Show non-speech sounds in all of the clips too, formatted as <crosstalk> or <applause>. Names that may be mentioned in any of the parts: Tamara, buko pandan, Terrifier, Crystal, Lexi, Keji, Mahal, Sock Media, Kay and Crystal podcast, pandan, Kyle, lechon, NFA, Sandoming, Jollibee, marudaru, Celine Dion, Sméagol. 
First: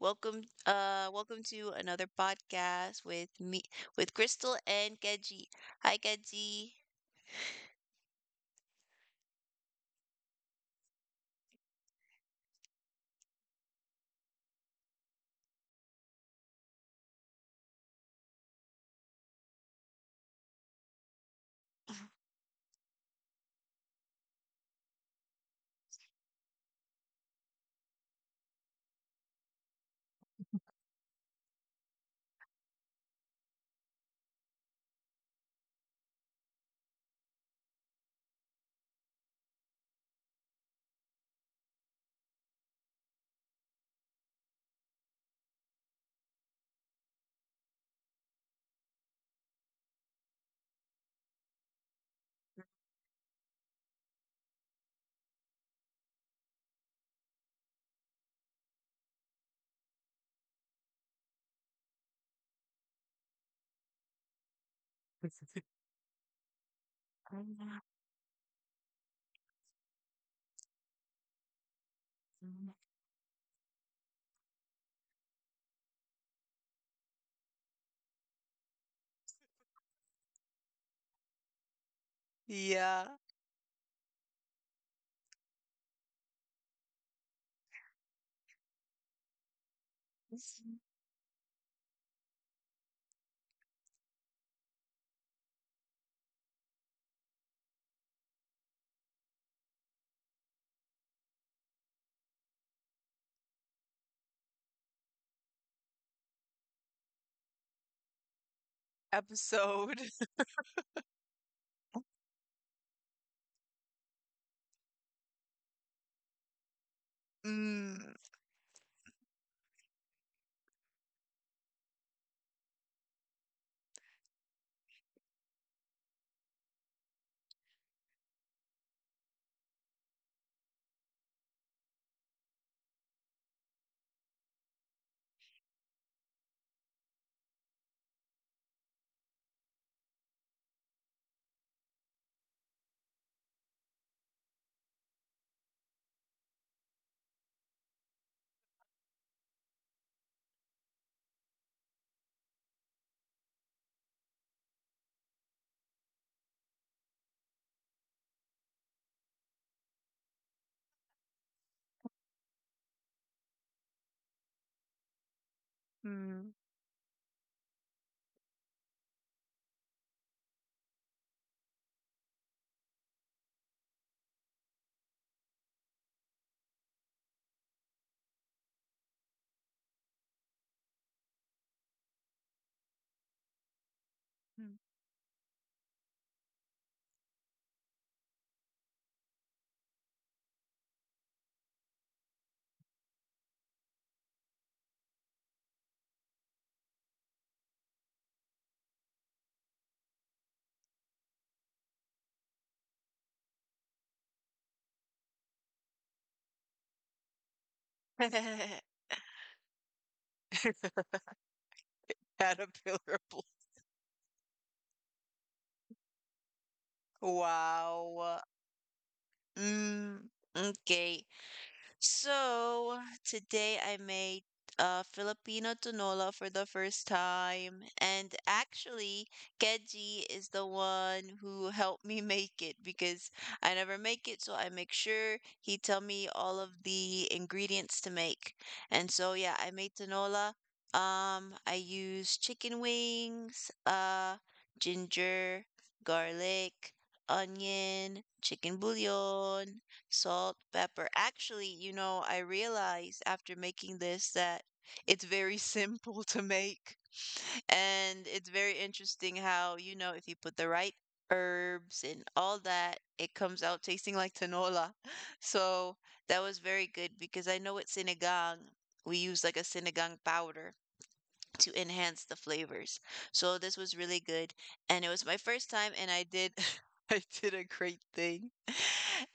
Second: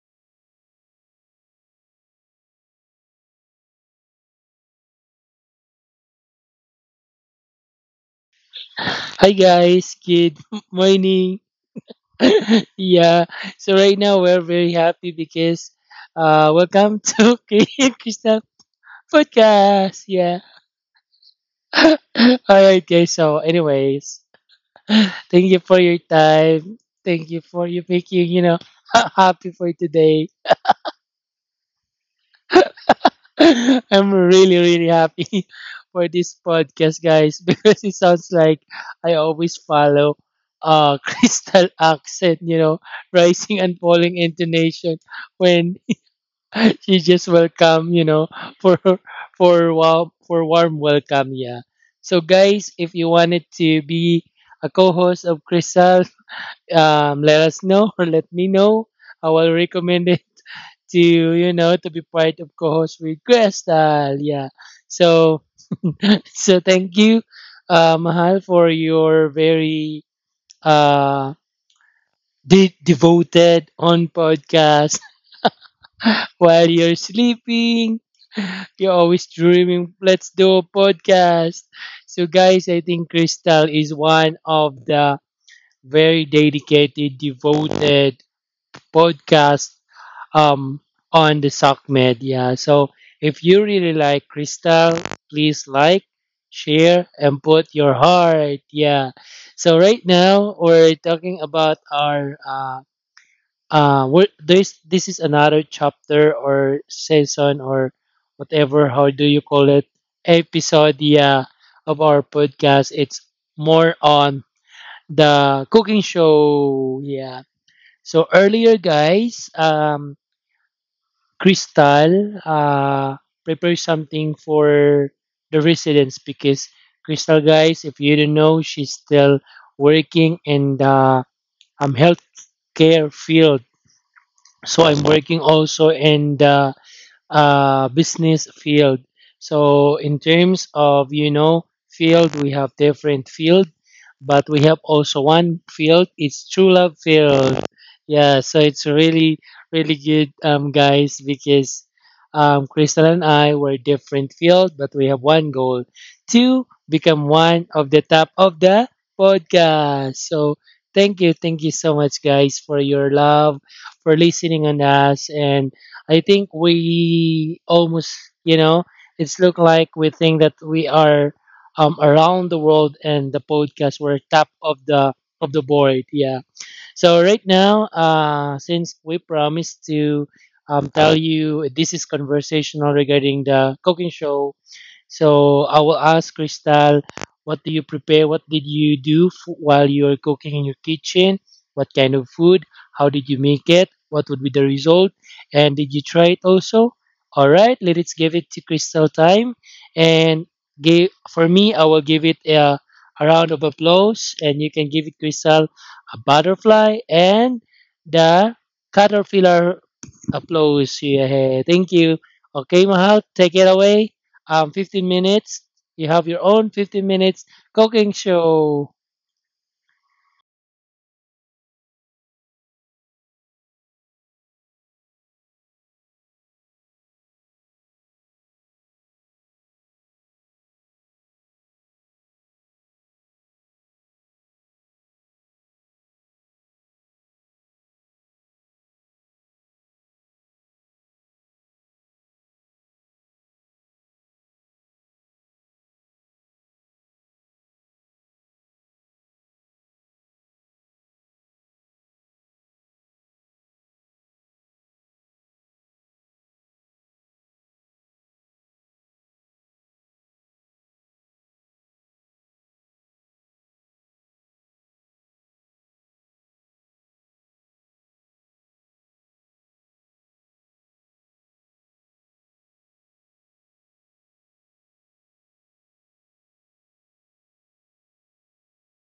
Welcome to another podcast with me with Crystal and Keji. Hi Keji. Hi guys, good <laughs> morning. <laughs> yeah, so right now we're very happy because welcome to <laughs> Kay and Crystal podcast. Yeah. <laughs> All right guys, so anyways, thank you for your time. Thank you for you making, <laughs> happy for today. <laughs> I'm really, really happy <laughs> for this podcast, guys, <laughs> because it sounds like I always follow <laughs> crystal accent, rising and falling intonation when <laughs> she just welcome, <laughs> for for warm welcome, yeah. So guys, if you wanted to be a co-host of Crystal, <laughs> let us know or let me know. I will recommend it to to be part of co-host with Crystal. Yeah. So <laughs> so thank you, <laughs> Mahal, for your very uh devoted on podcast <laughs> while you're sleeping. You're always dreaming. Let's do a podcast. So guys, I Yeah. think Crystal is one of the very dedicated, devoted podcast um, on the Sock Media. So if you really like Crystal, please like, share, and put your heart. Yeah. So right now we're talking about our this is another chapter or season or whatever. How do you call Episode. it? Episode. Yeah, of our podcast. It's more on the cooking show. <laughs> Yeah. Mm. So earlier, guys, Crystal prepares something for the residents because Crystal, guys, if you don't know, she's still working in the healthcare field. So I'm working also in the business field. So in terms of field, we have different field, but we have also one field. It's true love field. Yeah, so it's really really good, guys, because Crystal and I were different field, but we have one goal to become one of the top of the podcast. So thank you so much, guys, for your love, for listening on us, and I Mm. think we almost, you know, it's look like we think that we are around the world and the podcast were top of the board. Yeah. So right now, since we promised to tell you this is conversational regarding the cooking show so I will ask Crystal, what do you prepare? What did you do while you were cooking in your kitchen? What kind of food? How did you make it? What would be the result? And did you try it also? All right, let's give it to Crystal time. And give, for me, I will give it a round of applause. And you can give it Crystal a butterfly and the caterpillar applause. <laughs> <laughs> Yeah, thank you. Okay, Caterpillar. <laughs> bl- Mahal, take it away 15 minutes. You have your own 15 minutes cooking Wow. show. Mm, okay. So today I made Filipino tinola for the first time, and actually, Keji is the one who helped me <laughs> make it because I never make it, so I make sure he tell me all of the ingredients to make. And so yeah, I made tinola. I use chicken wings, ginger, garlic, onion, chicken bouillon salt, pepper. Actually, you know, I realized after making this that it's very <laughs> simple to make. And it's very interesting how, you know, if you put the right herbs and all that, it comes out tasting like tinola. <laughs> So that was very good because I know at sinigang, we use like a sinigang powder to enhance the flavors. So this was really good and it was my first time and I did <laughs> I did a great thing. <laughs>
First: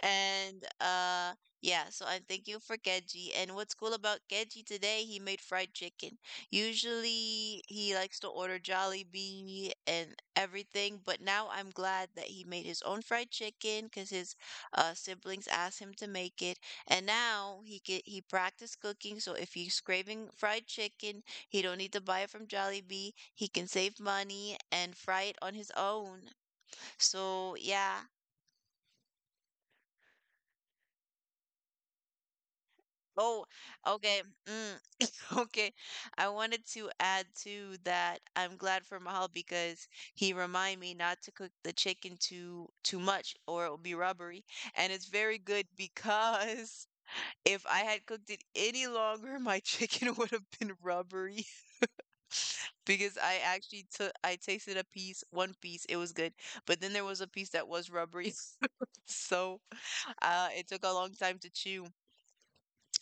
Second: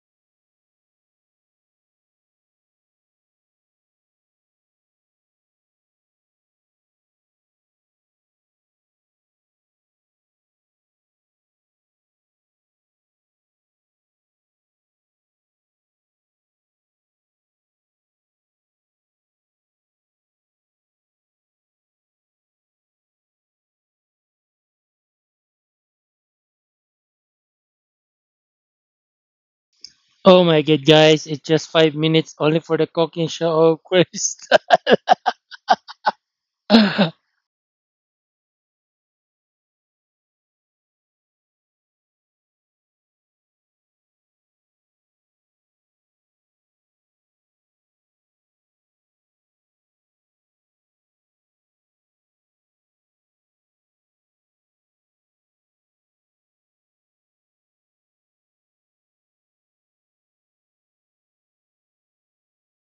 And yeah, so I am thanking for Keji. And what's cool about Keji today, he made fried chicken. Usually he likes to order Jollibee and everything, but now I'm glad that he made his own fried chicken because his siblings asked him to make it. And now he practiced cooking, so if he's craving fried chicken, he don't need to buy it from Jollibee. He can save money and fry it on his own. So yeah. Oh my god, guys, it's just 5 minutes only for the cooking Oh, show, of okay. course. Mm, <laughs> okay. I wanted to <laughs> All add too that I'm glad for Mahal because he remind me not to cook the chicken too much or it will be rubbery. And it's very good because <laughs> if I had cooked it any longer, my chicken <laughs> would have been rubbery, because I actually took I tasted a piece, one piece, it was good, but then there was a piece that was rubbery, <laughs> so it took a long time to chew.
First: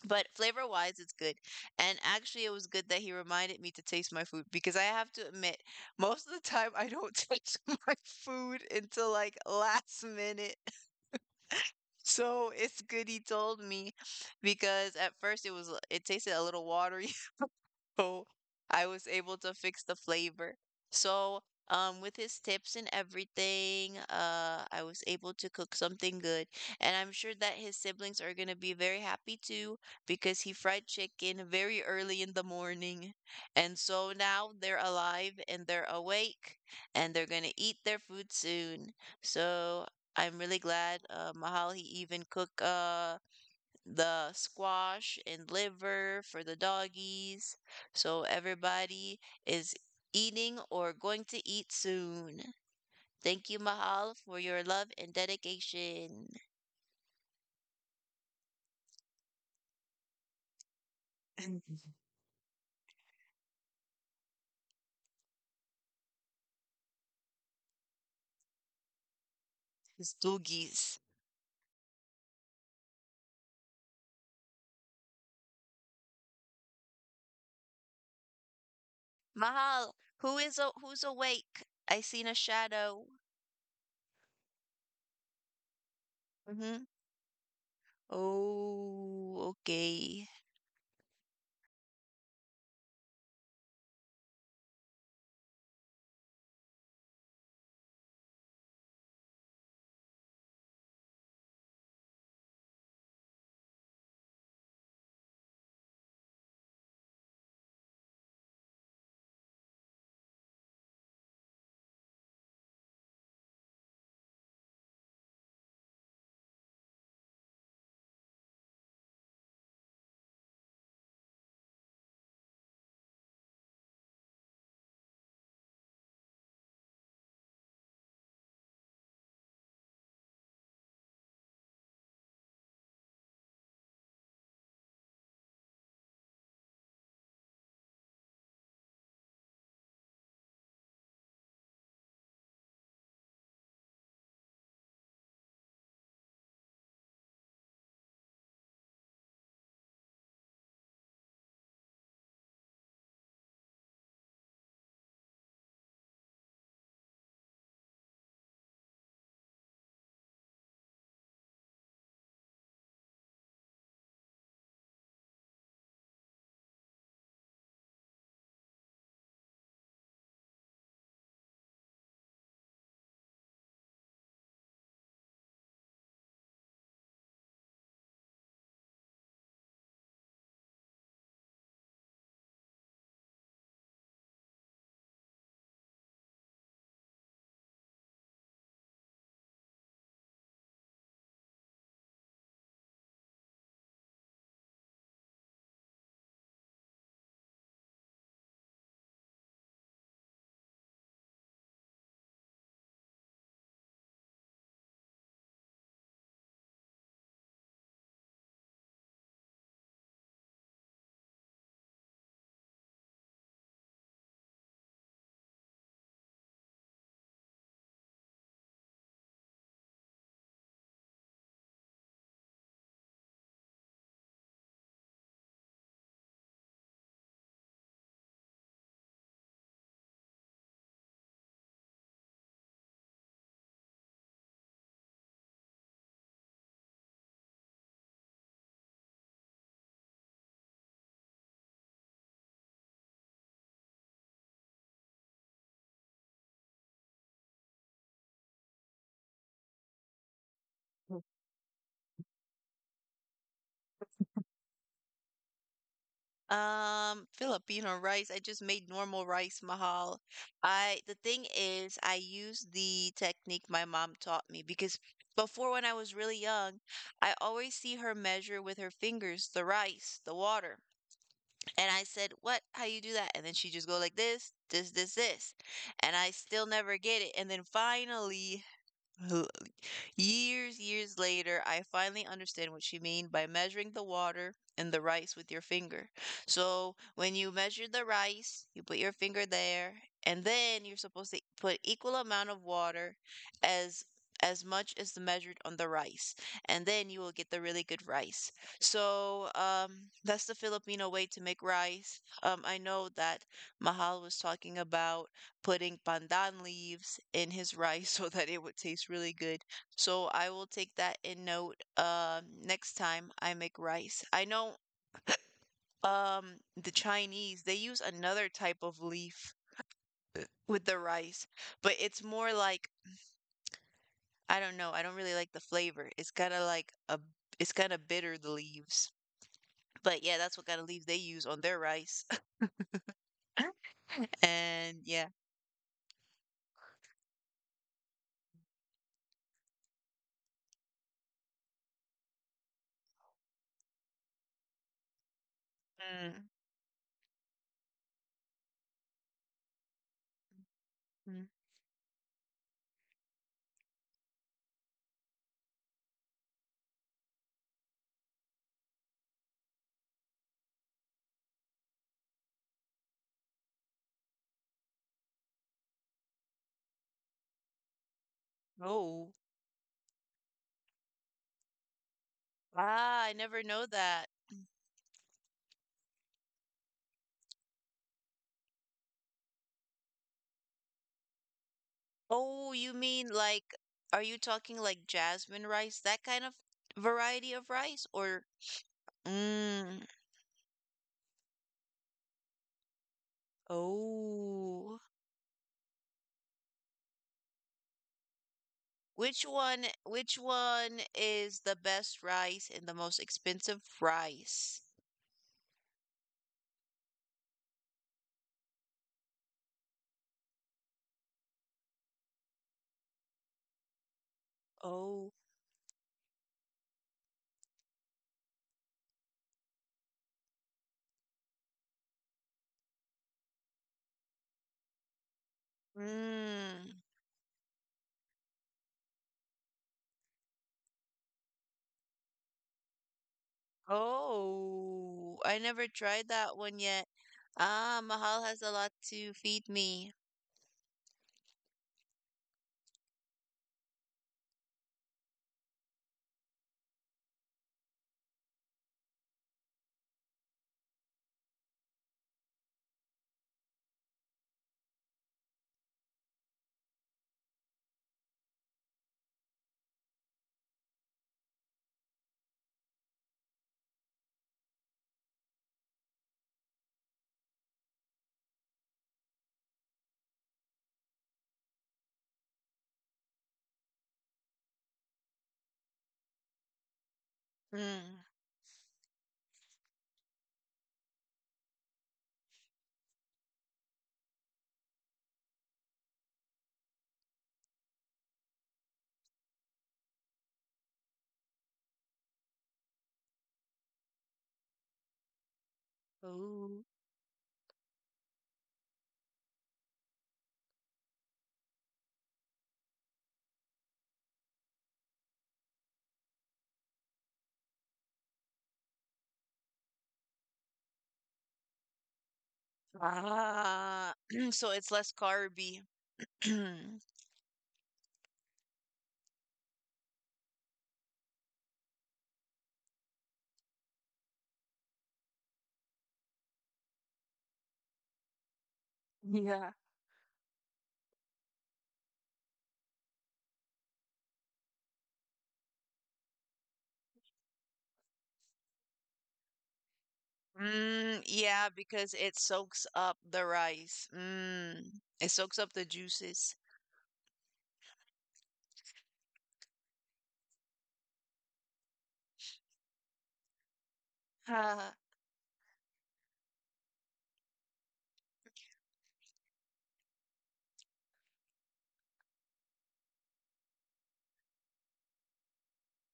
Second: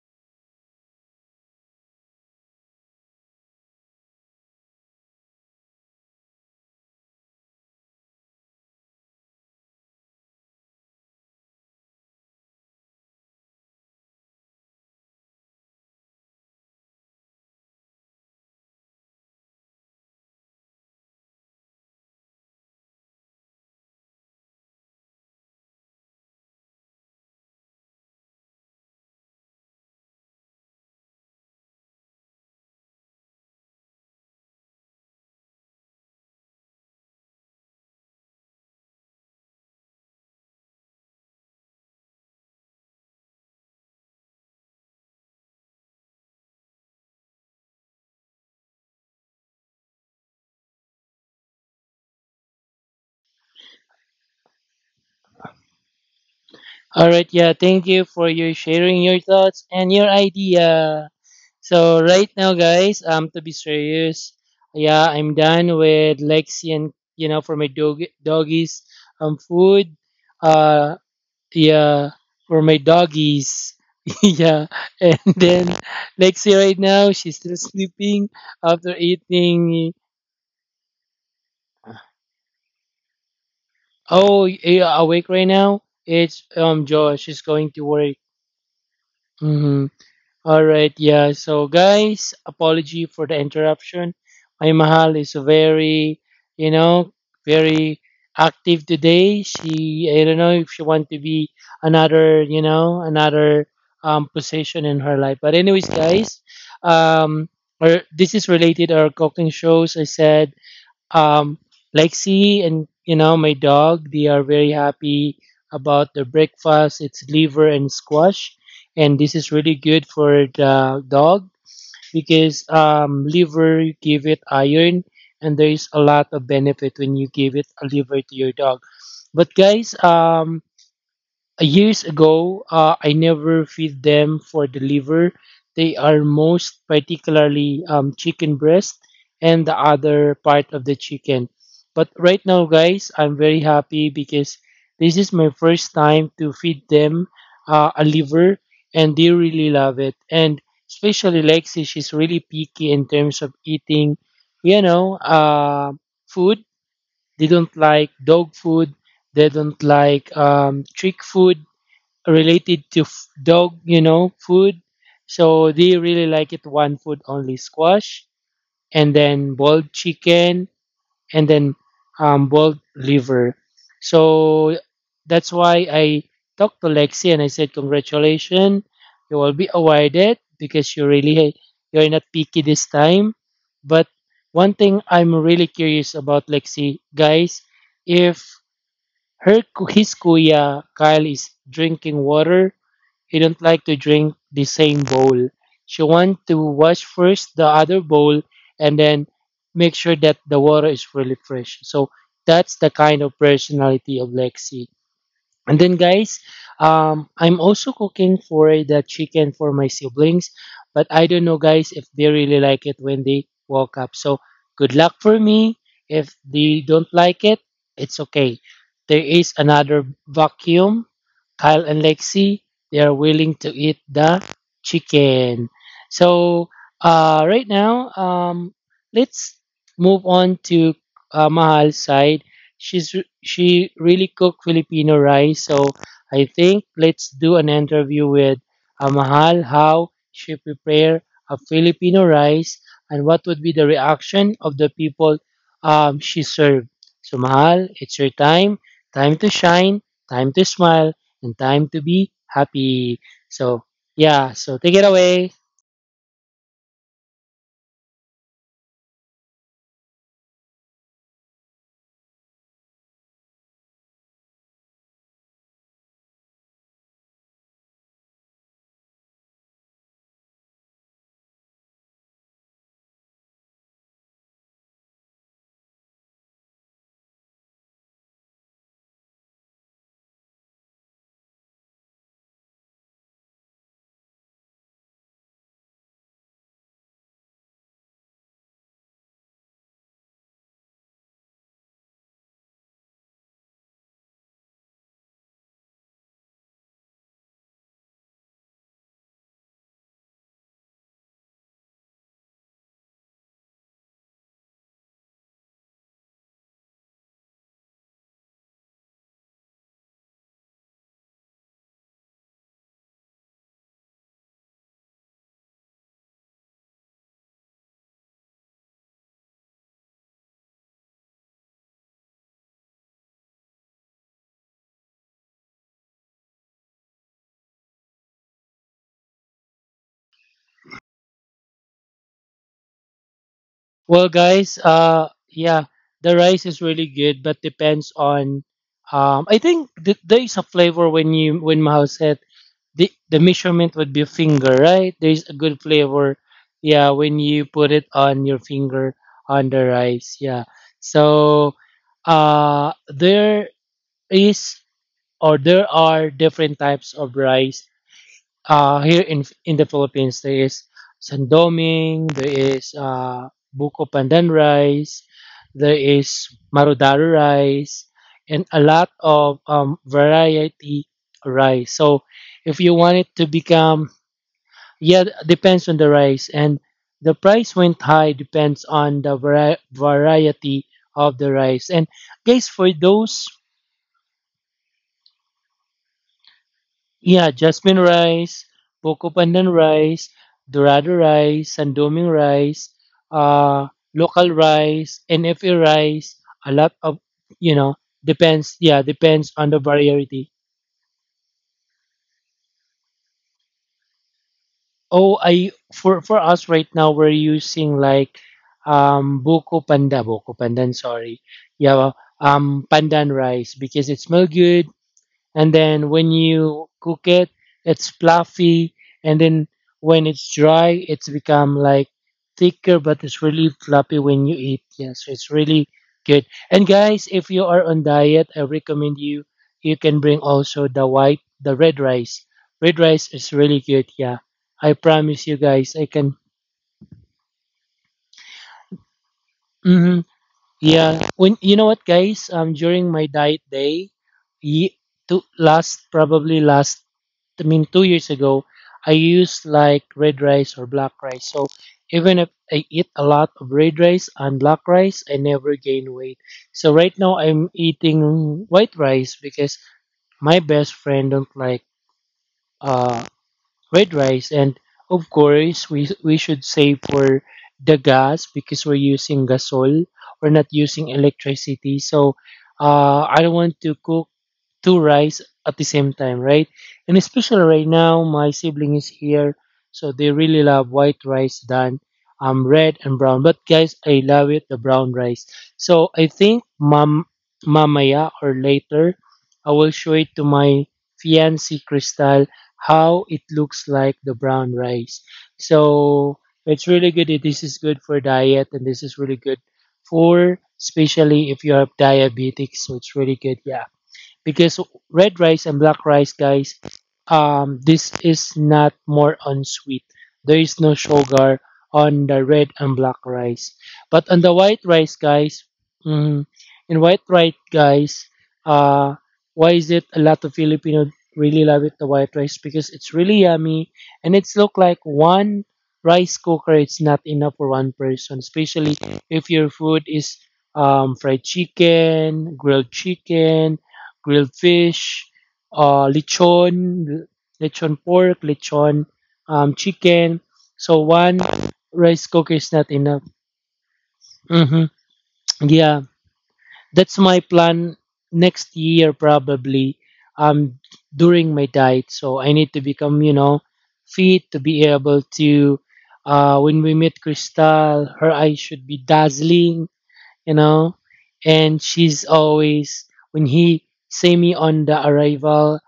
But flavor wise, it's good, and actually, it was good that he reminded me to taste my food because I have to admit, most of the time I don't <laughs> taste my food until like last minute. <laughs> So it's good he told me because at first it tasted a little watery. So I was able to fix the flavor. So, with his tips and everything, I was able to cook something good. And I'm sure that his siblings are gonna be very happy too because he fried chicken very early in the morning. And so now they're alive and they're awake and they're gonna eat their food soon. So I'm really glad, Mahal, he even cook, the squash and liver for the doggies. So everybody is eating or going to eat soon. Thank you, Mahal, for your love and dedication. right, yeah, thank you for your sharing your thoughts and your idea. So right now, guys, to be serious, yeah, I'm done with Lexi and for my dog doggies food. His Uh, doggies. yeah, for my doggies. <laughs> yeah, and then Lexi right now she's still sleeping after Mahal, eating. Who's awake? I seen a shadow. Oh, yeah, awake right now. It's Mm-hmm. Josh. She's going to work. Oh, Mm-hmm. okay. All right, yeah. So, guys, apology for the interruption. My mahal is very, you know, very active today. She, I don't know if she want to be another, another position in her life. But anyways, guys, um, or this is related our cooking shows. I said um, Lexi and my dog, they are very happy about the breakfast. It's liver and squash, and this is really good for the dog because liver give it iron, and there is a lot of benefit when you give it a liver to your dog. But guys, years ago, I never feed them for the liver. They are most particularly chicken breast and the other part of the chicken. But right now, guys, I'm very happy because this is my first time to feed them a liver, and they really love it. And especially Lexi, she's really picky in terms of eating, you know, uh, food. They don't like dog food. They don't like trick food related to dog, food. So they really like it one food only squash and then boiled chicken and then boiled liver. So that's why I talked to Lexi and I said, "Congratulations, you will be awarded because you really you're not picky this time." But one thing I'm really curious about Lexi, guys, if his kuya Kyle is drinking water, he don't like to drink the same bowl. She want to wash first the other bowl and then make sure that the water is really fresh. So that's the kind of personality of Lexi. And then, guys, I'm also cooking for the chicken for my siblings, but I don't know, guys, if they really like it when they woke up. So, good luck for me. If they don't like it, it's okay. There is another vacuum. Kyle and Lexi, they are willing to eat the chicken. So, right now, let's move on to Mahal's side. She really cook Filipino rice, so I think let's do an interview with Mahal how she prepare a Filipino rice and what would be the reaction of the people she served. So Mahal, it's your time, time to shine, time to smile, and time to be happy. So yeah, so take it away. Filipino rice. I just made normal rice mahal. I The thing is, I use the technique my mom taught me because before when I was really young, I always see her measure with her fingers the rice, the water. And I said, "What? How you do that?" And then she just go like this, this, this, this. And I still never get it. And then finally <laughs> Years later, I finally understand what she meant by measuring the water and the rice with your finger. So when you measure the rice, you put your finger there, and then you're supposed to put equal amount of water as as much as the measured on the rice, and then you will get the really good rice. So that's the Filipino way to make rice. I know that Mahal was talking about putting pandan leaves in his rice <laughs> so that it would taste really good. So I will take that in note next time I make rice. I know the Chinese they use another type of leaf with the rice, but it's more like I don't know, I don't really like the flavor. It's kind of like a it's kind of bitter the leaves. But yeah, that's what kind of leaves they use on their rice. <laughs> Well, guys, And yeah. Yeah, the rice is really good, but depends on. I think there is a flavor when you when Mahal said the measurement would be finger, right? There is a good Mm. flavor, yeah, when you put it on your finger on the rice, yeah. Mm. So, there is or there are different types of rice here in the Philippines there is Sandoming, there is buko pandan rice, there is marudaru rice, and a lot Oh. of variety rice. So if you Ah, I want it never to know that. become yeah, depends on the rice and the price went high depends on the variety of the rice. And Oh, guys, you for mean those like, are you talking like jasmine rice, that kind of variety of yeah, rice jasmine or, rice, Boko pandan mm, rice, dorado rice, sandoming rice, uh, local oh. rice, NFA rice, a lot of, you know, depends. Yeah, Which depends one on the which variety. one is the best rice and the most expensive rice? Oh, I for us right now we're using like boko pandan. Sorry, yeah, pandan rice because it smells good Oh. and then when you cook it it's fluffy and then when it's dry it's become like thicker but it's really fluffy when you eat, yes it's really good. Mm. And guys, if you are on diet I recommend you, you can bring also the white, the red rice. Red rice is really good, yeah, I Oh. I promise you never guys I tried that can. one yet. Ah, Mahal has a lot to feed me. Hmm, yeah, when you know what guys, during my diet day ye- to last probably last I mean, 2 years ago, I used like red rice or black rice. So even if I eat a lot of red rice and black rice, I never gain weight. So right now, I'm eating white rice because my best friend don't like uh, red rice, and of course, we should save for the gas because we're using gasol. We're not using electricity, so I don't want to cook two rice at the same time, right? And especially right Mm. now, my sibling is here, so they really love white rice than red and brown. But guys, I love it the brown rice. So I think mamaya or later, I will show it to my fiancée Crystal how it looks like the brown rice. So Oh. it's really good. This is good for diet, and this is really good for especially if you have diabetics. So it's really good. Yeah because red rice and black rice, guys, this is not more on sweet. There is no sugar on the red and black rice. Ah. <clears throat> But on So the it's white less rice, carby. guys, <clears throat> mm, in white rice, guys, uh, why is it a lot of Filipino really love it, the white rice? Because it's really yummy and it's look like one rice cooker it's not enough for one person especially Yeah. if your food is fried chicken, grilled chicken, grilled fish, lechon, lechon pork, lechon chicken. Mm, So one yeah, because it rice cooker soaks is not up the enough. rice. Mm. Hmm, It soaks up the yeah, juices. that's my plan next year probably. Um, during my diet, so I need to become you know fit to Uh, be able to. When we meet Crystal, her eyes should be dazzling you know. And she's always when he see me on the arrival,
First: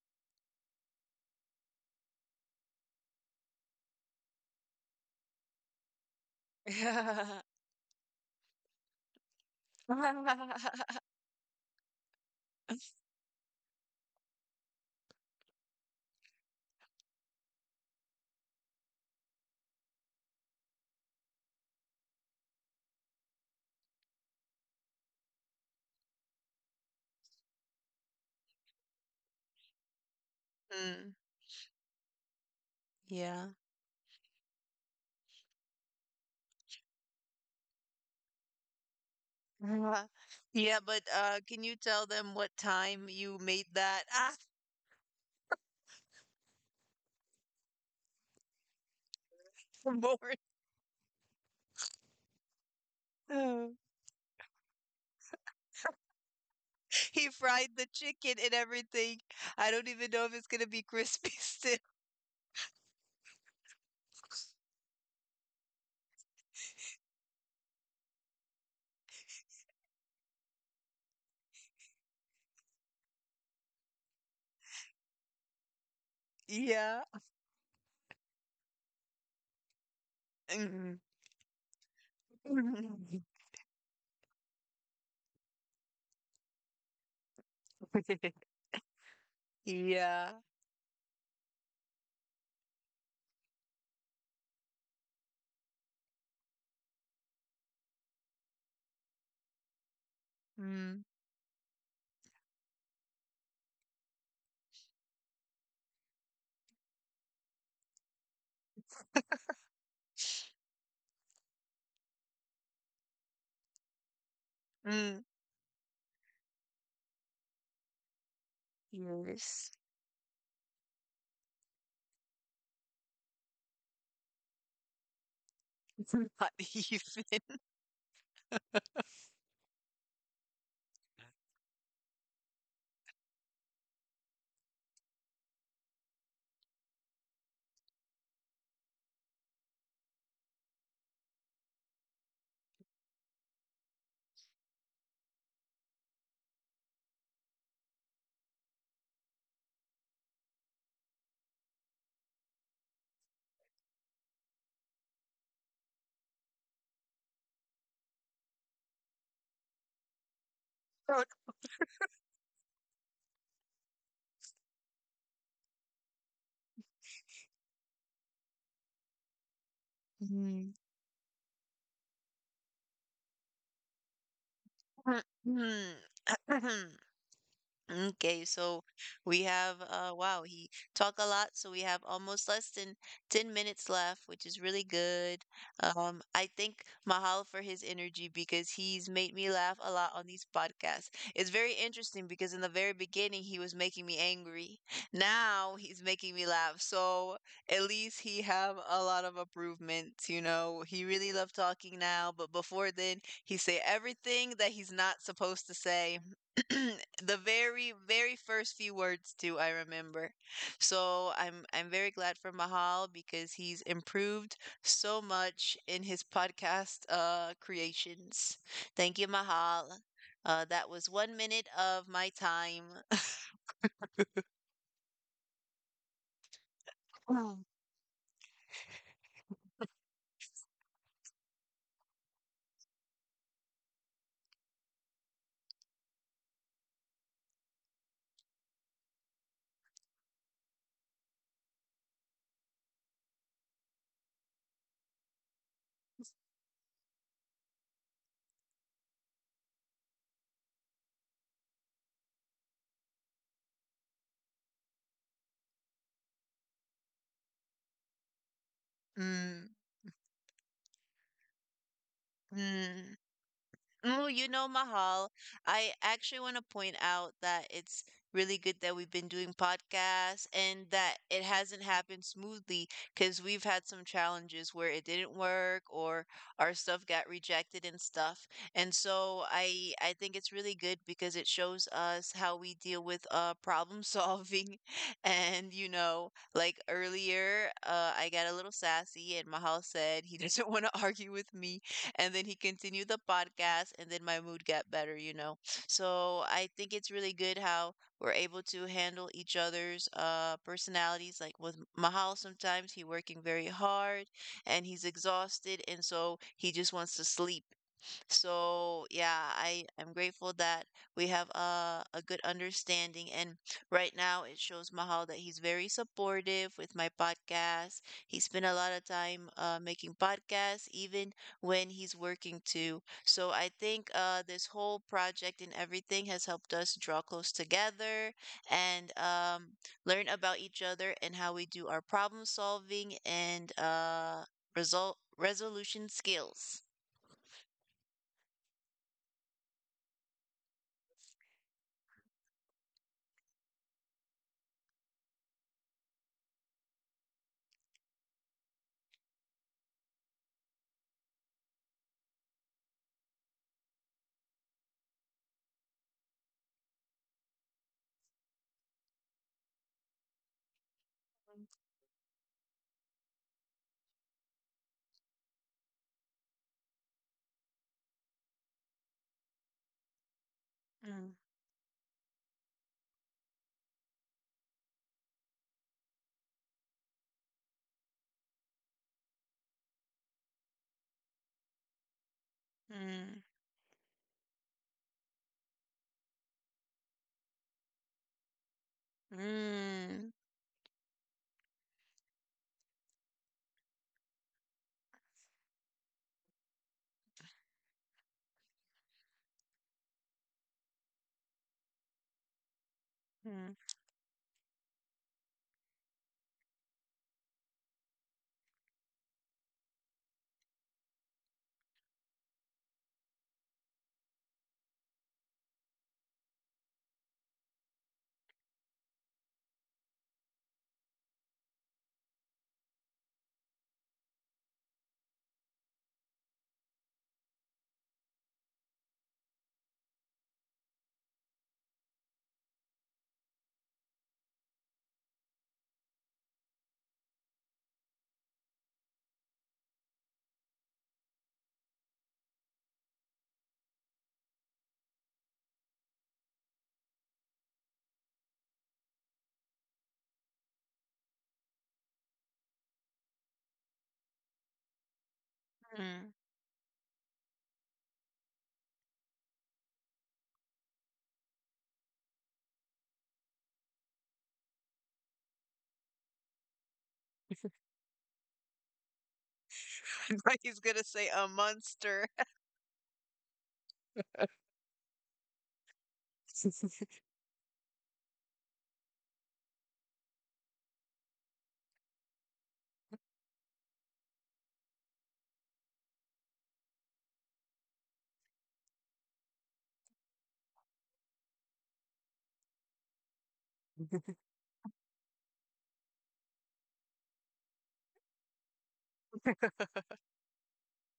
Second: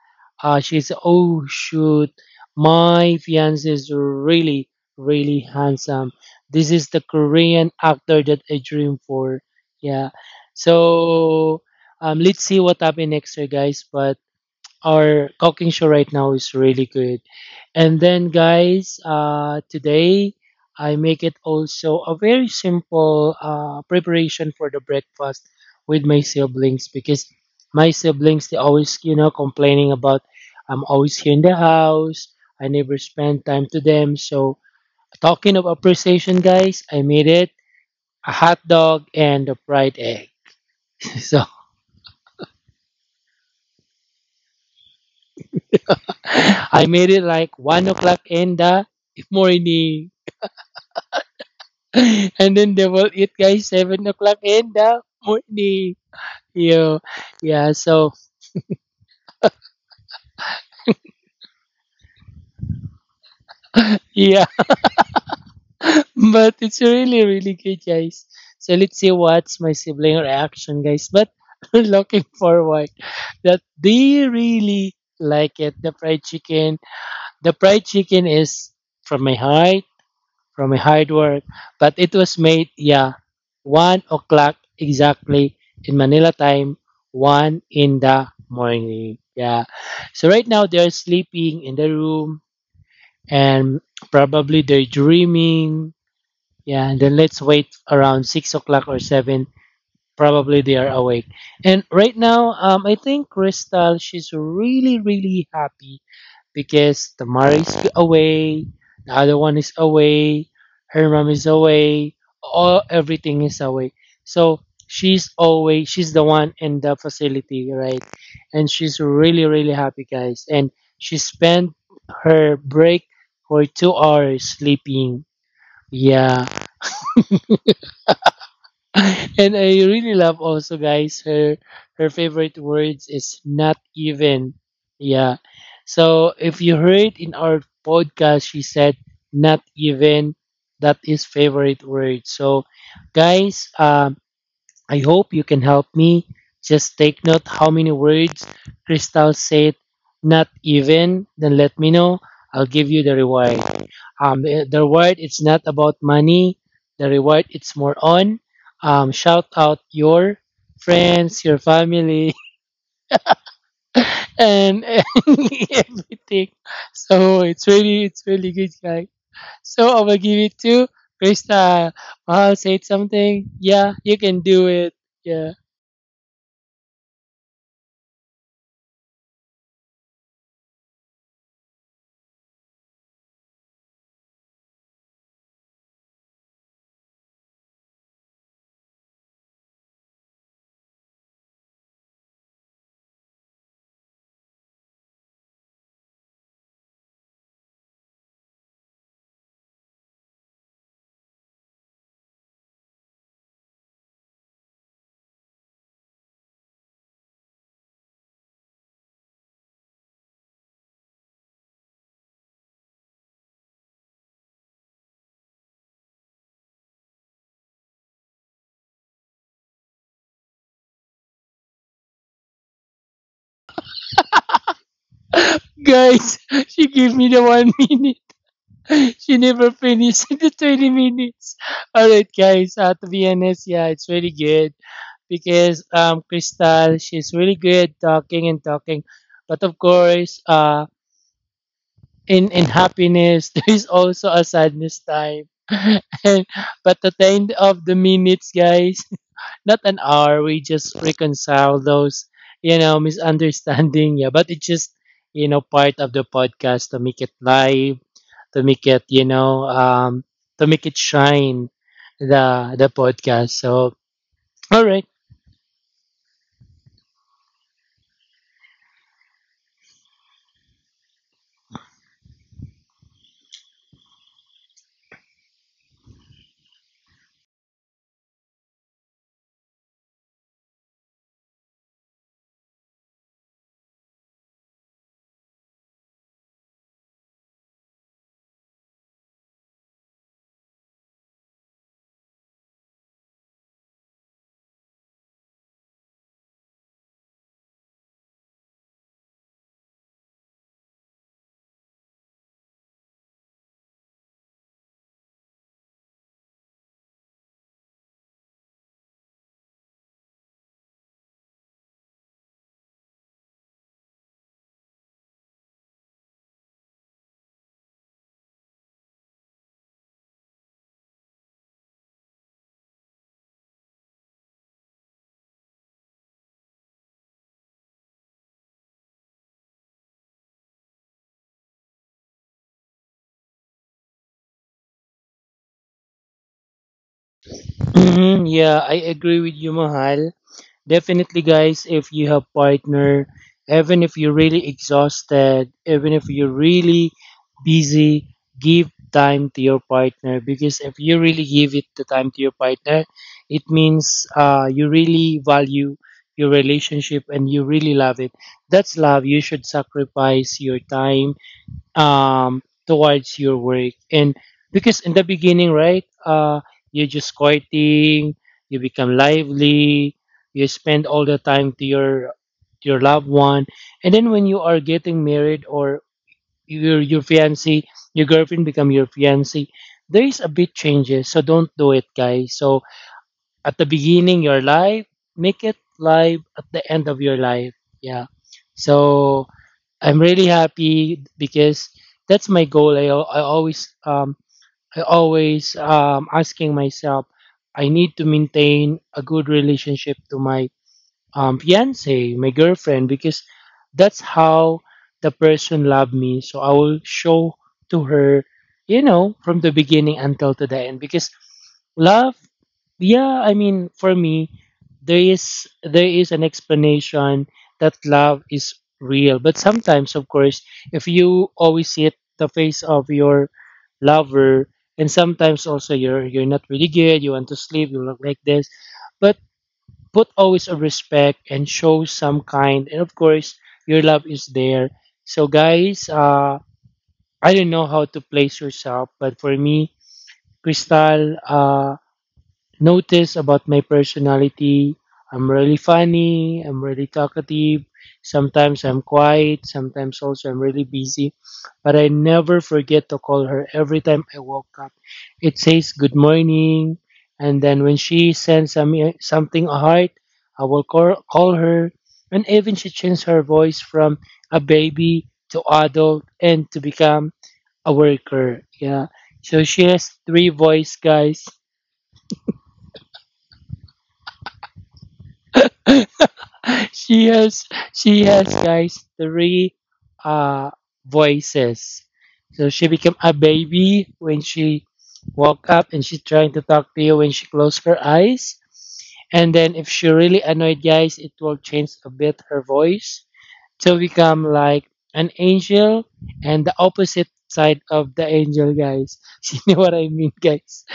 she's oh shoot, my fiance is really really handsome. This is the <laughs> Korean actor that I dream for. Yeah. So let's see what happens next year, guys. But our cooking show right now is really good. And then, guys, today I make it also a very simple preparation for the breakfast with my siblings because my siblings they always complaining about I'm Mm, always here in the house. I never spend yeah. time to them. So talking of appreciation, guys, I made it a hot dog and a fried Uh, egg. Yeah, <laughs> but So can you tell them what time you made that? <laughs> I made it like 1 o'clock in the Ah, morning. morning. <laughs> And then they will eat guys 7 o'clock in the morning. Yeah, <laughs> He yeah. fried the So chicken and everything. I don't even know if it's gonna be crispy <laughs> still. yeah, <laughs> but it's really really good, guys. So let's see what's my sibling reaction, guys. But <laughs> looking forward that they really like it. The fried chicken. Yeah. The fried chicken is from my heart from a Mm. hard work. But it was made, yeah, <laughs> 1 o'clock exactly in Manila time, one in the morning. Yeah. So Yeah. right now they're sleeping in the room and probably they're dreaming. Yeah, and then let's wait around 6 o'clock or seven. Probably they are Mm. awake. And right now, I think Crystal, she's really, really happy because Tamara is away, the other one is away, her mom is away, all everything is away. So Mm. She's the one in the facility, right? And she's really Yes. really happy, guys. And she spent her break for 2 hours sleeping. <laughs> Not Yeah, even. <laughs> and I really love also guys her favorite words is not even. Yeah. So if you heard in our podcast she said not even that is favorite word. So guys, I hope you can help me. Just take note how many words Crystal said not even then let me know. I'll give you the reward. The reward it's not about money. The reward it's more on shout out your friends, your family, <laughs> and <laughs> everything. So it's really good, guy. So I will give it <laughs> to Krista. Mahal said something. Yeah, you can do it. Yeah, Mm. <clears throat> Okay, so we have wow, he talk a lot, so we have almost less than 10 minutes left, which is really good. I thank Mahal for his energy because he's made me laugh a lot on these podcasts. It's very interesting because in the very beginning he was making me angry. Now he's making me laugh. So at least he have a lot of improvements, you know. He really loved talking now, but before then he say everything that he's not supposed to say. <clears throat> The very first few words too, I remember. So I'm very glad for Mahal because he's improved so much in his podcast creations. Thank you, Mahal. That was 1 minute of my time. guys, <laughs> she gave me the <laughs> 1 minute. <laughs> She never finished <laughs> the 20 minutes. Alright, guys, to be honest, yeah, it's really good because Crystal, she's really good talking and talking. But of course, in happiness, <laughs> there is also a sadness time. <laughs> But at the end of the minutes, guys, <laughs> not an hour, we just reconcile those, you know, misunderstanding. Yeah, but it's just, you know, part of the podcast to make it live to make it, you Mm, know, to make it shine the mm. podcast. So, Oh, you know, all right. Mahal, I actually want to point out that it's really good that we've been doing podcasts and that it hasn't happened smoothly because we've had some challenges where it didn't work or our stuff got rejected and stuff. And so I think it's really good because it shows us how we deal with problem solving. <laughs> And you know, like earlier, I got a little sassy and Mahal said he <laughs> doesn't want to <laughs> argue with me, and then he continued the podcast and then my mood got better, you know. So I think it's really good how we're able to handle each other's personalities. Like with Mahal, sometimes he working very hard and he's exhausted and so he just wants to sleep. So yeah, I am grateful that we have a good understanding. And right now it shows Mahal that he's very supportive with my podcast. He spent a lot of time making podcasts, even when he's working too. So I think this whole project and everything has helped us draw close together and learn about each other and how we do our problem solving and result resolution skills. <clears throat> Yeah, I agree with you, Mahal. Definitely, guys, if you have partner, even if you're really exhausted, even if you're really busy, give time to your partner because if you really give it the time to your partner, it means you really value your relationship and you really love it. That's love. You should sacrifice your time um towards your work and because in the beginning right you're just quieting, you become lively, you spend all the time to your loved one. And then when you are getting married or your fiance, your girlfriend become your fiance, there is a bit changes, so don't do it guys. So Mm-hmm. at the beginning your life, make it live at the end of your life. Yeah. So Mm, I'm really happy because that's my goal. I always I always asking myself I need to maintain a good relationship to my fiance, my girlfriend because mm, that's how the person loved me. So I will show to her, you know, from the beginning until to the end because love, yeah, I mean for me there is an explanation that love is real. But sometimes, of course, if you always see it the face of your lover and sometimes also you're not really good, you want to sleep, you look like this, but put always a respect and show some kind, and of course your love is there. So guys, I don't know how to place yourself, but for me Crystal, notice about my personality. I'm really funny, I'm really talkative. Sometimes I'm quiet, sometimes also I'm really busy. But I never forget to call her every time I woke up. It says mm. good morning, and then when she sends some, something a heart, call her. And even she changed her voice from a baby to adult and to become a worker. Yeah. So she has <laughs> Like three he's gonna voice, say a guys. monster <laughs> she has she has guys three uh voices. So she became a baby when she woke up and she's trying to talk to you when she closed her eyes. And then if she really annoyed guys, it will change a bit her voice to become like an angel and the opposite side of the angel guys. <laughs> You know what I mean guys.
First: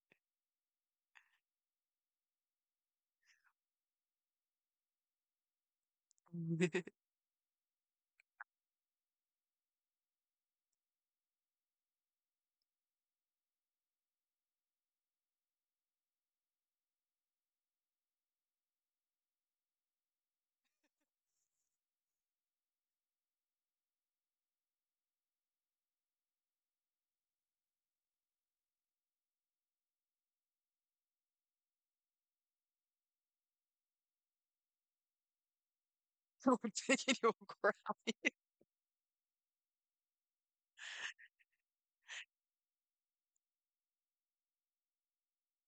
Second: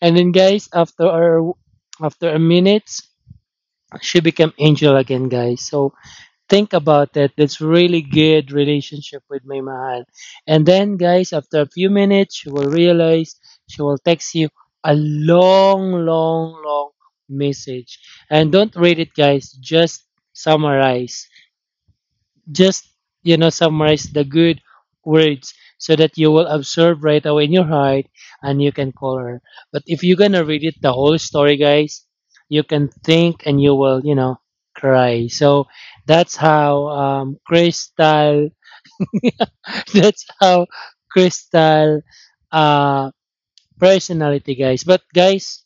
And then guys after her, After a minute she became angel again guys. So think about it. It's really good relationship with my mahal. And then, guys, after a few minutes, she will realize she will text you a long, long, long message. And don't read it, guys. Just summarize. Just, you know, summarize the good words so that you will absorb right away in your heart and you can call her. But if you're gonna read it the whole story guys, you can think and you will, you know, cry. So that's <laughs> or how video crap. crystal <laughs> that's how Crystal, uh, personality guys. But guys,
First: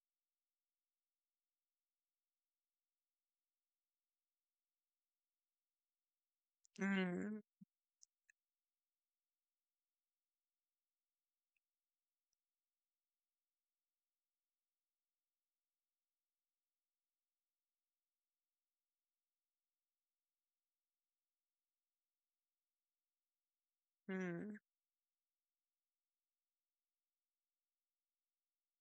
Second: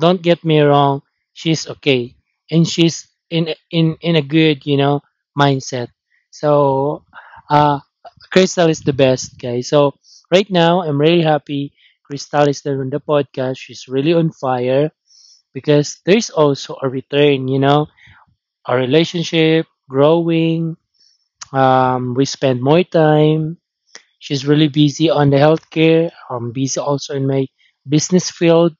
don't get me wrong, she's okay and she's in in a good, you know, mindset. So Mm, uh Crystal is the best guys. So right now I'm really happy, Crystal is there on the podcast, she's really on fire because there's also a return, you know, our relationship growing, we spend more time. She's mm, really busy on the healthcare. I'm busy also in my business field.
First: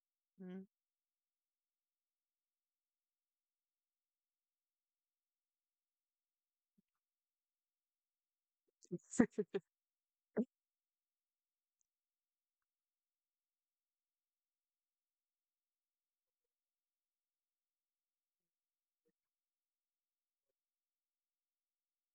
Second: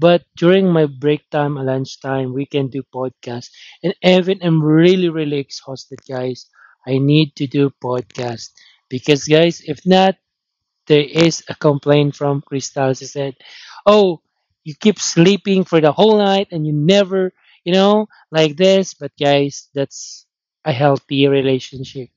But mm. during my break time, or lunchtime, we can do podcast. And even I'm really, really exhausted, guys. I need to do podcast because, guys, <laughs> if not, there is a complaint from Crystal. She said, "Oh, you keep sleeping for the whole night and you never, you know, like this." But guys, that's a healthy relationship.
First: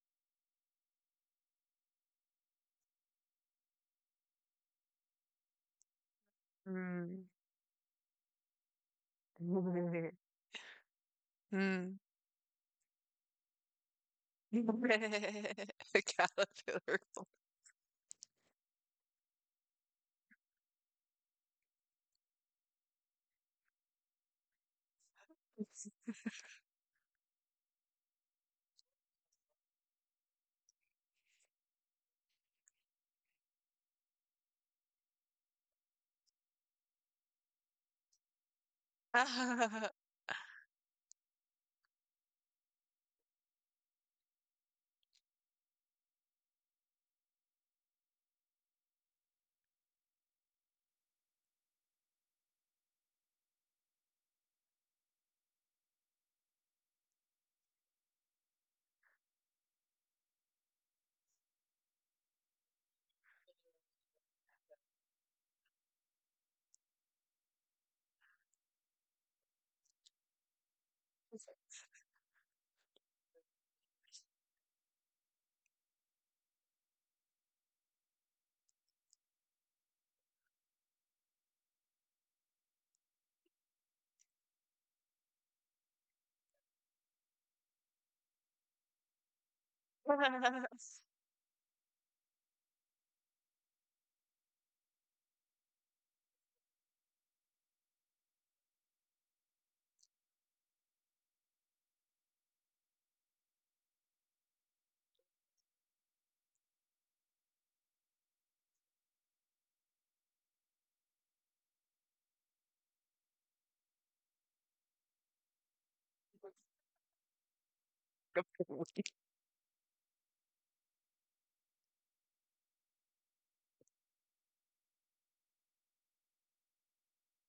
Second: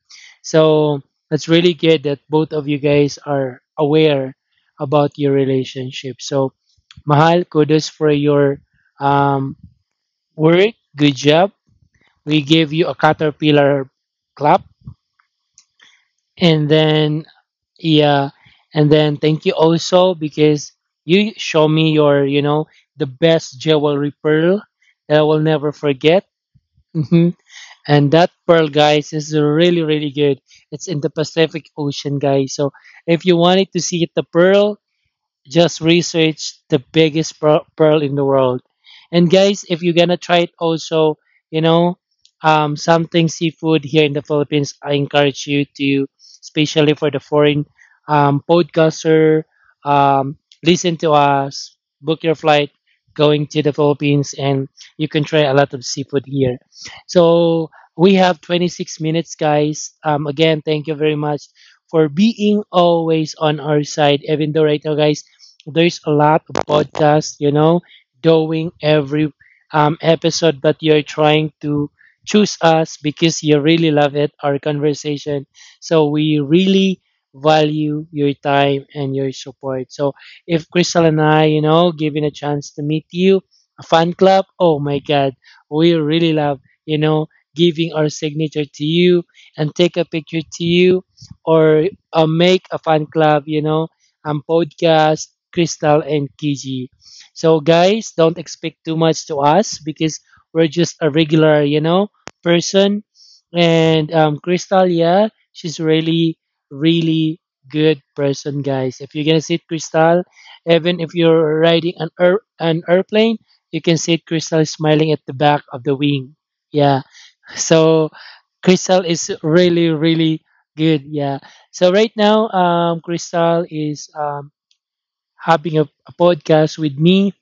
So that's really good that both of you guys are aware about your relationship. So, Mm. Mahal, kudos for your um, <laughs> work. Good job. Mm. <laughs> We gave you a caterpillar clap. A And caterpillar. then <laughs> yeah. And then thank you also because you show me your, you know, the best jewelry pearl that I will never forget. Hmm. And that pearl, guys, is really, really good. It's in the Pacific Ocean, guys. So if you wanted to see the pearl, just research the biggest pearl in the world. And guys, if Ah. you're gonna try it, also, you know, something seafood here in the Philippines, I encourage you to, especially for the foreign podcaster, um, listen to us, book your flight going to the Philippines, and you can try a lot of seafood here. So we have 26 minutes, guys. Again, thank you very much for being always on our side, even though right now, guys, there's a lot of podcasts, you know, doing every episode, but you're trying to choose us because you really love it, our conversation. So we really value your time and your support. So if Crystal and I, you know, given a chance to meet you, a fan club, oh my God, we really love, you know, giving our signature to you and take a picture to <laughs> you, or make a fan club, you know, podcast, Crystal and Kiji. So, guys, don't expect too much to us because we're just a regular, you know, person. And Crystal, yeah, she's really, really good person, guys. If you're gonna sit Crystal, even if you're riding an airplane, you can sit Crystal smiling at the back of the wing. Yeah. So Crystal is really, really good. Yeah. So right now, Crystal is having a podcast with me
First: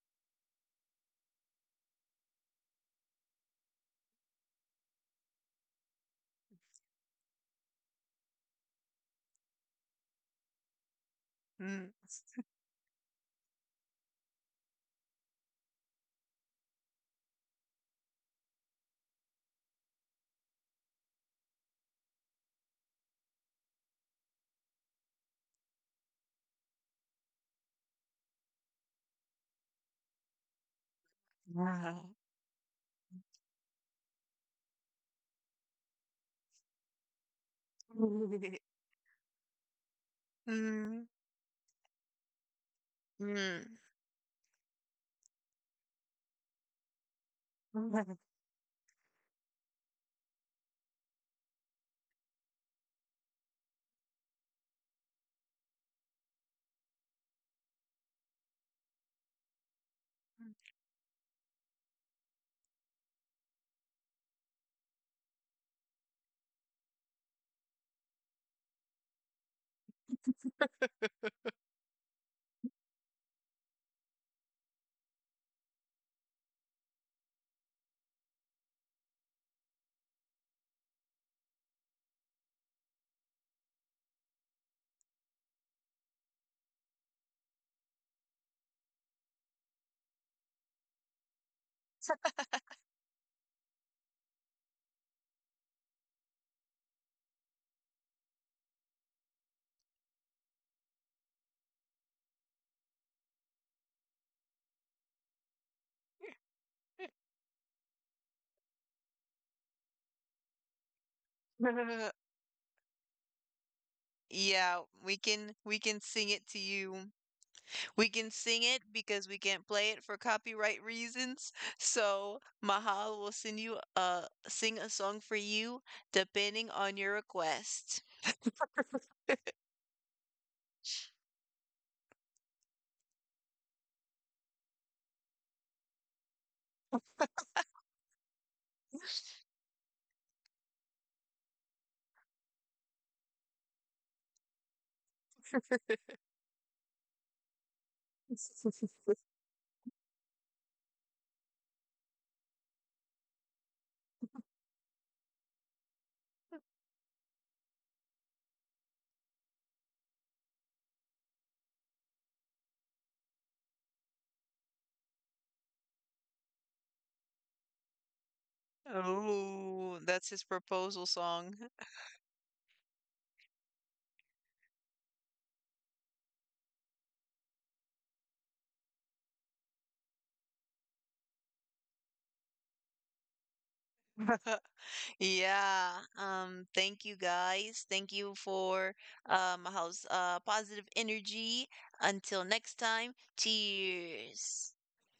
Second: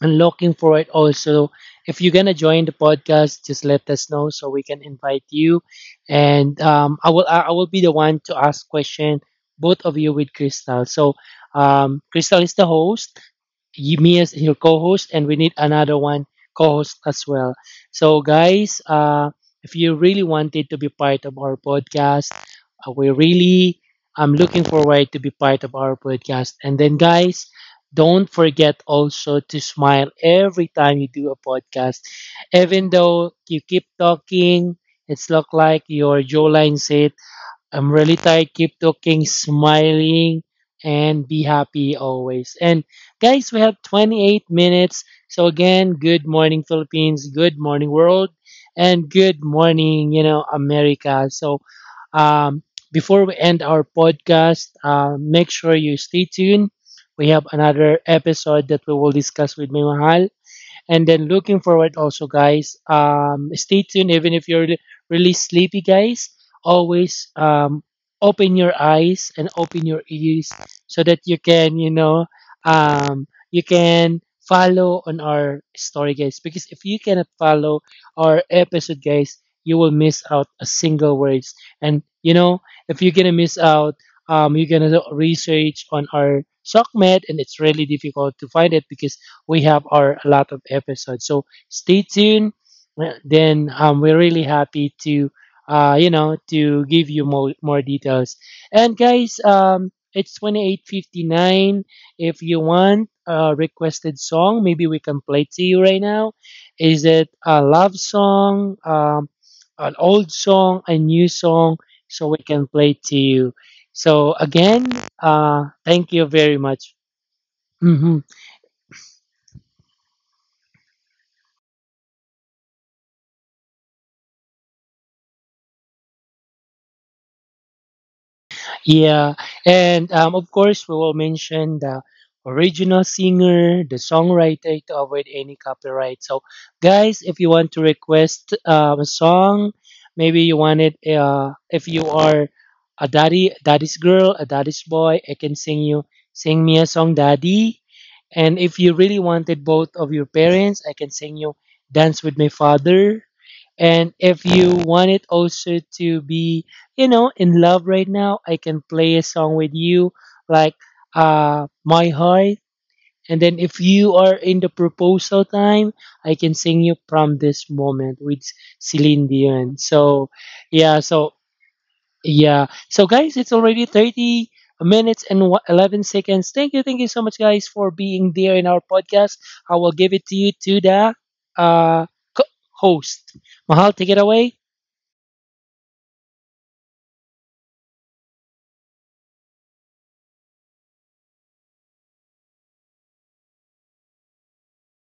and looking for it also. If you're gonna join the podcast, just let us know so we can invite you. And um, I will be the one to ask question both of you with Crystal. So Mm. Crystal is the host, me as your co-host and we need another one co-host as well. So guys, if you really wanted to be part of our podcast, we really I'm looking forward to be part of our podcast. And then guys, don't forget also to smile every time you do a podcast, Ah. even though you keep talking, it's look like your jawline said I'm really tired. Mm, Keep talking, smiling, and be happy always. And guys, we mm. have 28 minutes. So again, good morning, Philippines. Good morning, world. And good morning, you know, America. So um, before we end our podcast, make sure you stay tuned. We have another episode that we will discuss with May Mahal. And then looking forward also, guys. Stay tuned even if you're really sleepy, guys. Always open your eyes and open your ears so that you can, you know, you can follow on our story, guys. Because if you cannot follow our episode, guys, you will miss out a single words. And you know, if you're gonna miss out, you're gonna research on our SOCMED, and it's really difficult to find it because we have our a lot of episodes. So stay tuned. Well, then we're really happy to you know to give you more details. And guys, it's 28:59. If you want a requested song, maybe we can play it to you right now. Is it a love song, an old song, a new song? <laughs> So we can play it to you. So Yeah, again, we can thank sing you it to very much. you. We Mhm. can sing it because we can't play it for copyright reasons. <laughs> So Mahal will send you a sing a song for you depending on your request. Yeah, and of course, we will mention the original singer, the songwriter to avoid any copyright. So, guys, if you want to request a song, maybe you want it. If you are a daddy, daddy's girl, a daddy's boy, I can sing you, sing me a song, daddy. And if you really wanted both of your parents, I can sing you, dance with my father. And if you want it also to be, you know, in love right now, I can play a song with you like My Heart. And then if you are in the proposal time, I can sing you from this moment with Celine Dion. Oh, that's So his proposal yeah, so song. yeah. So guys, it's already 30 minutes and 11 seconds. Thank you. Thank you so much guys for being there in our podcast. I will give it to you to the uh co- host. Mahal, take it away. Yeah. Thank you guys. Thank you for. Mahal's positive energy. Until next time, cheers.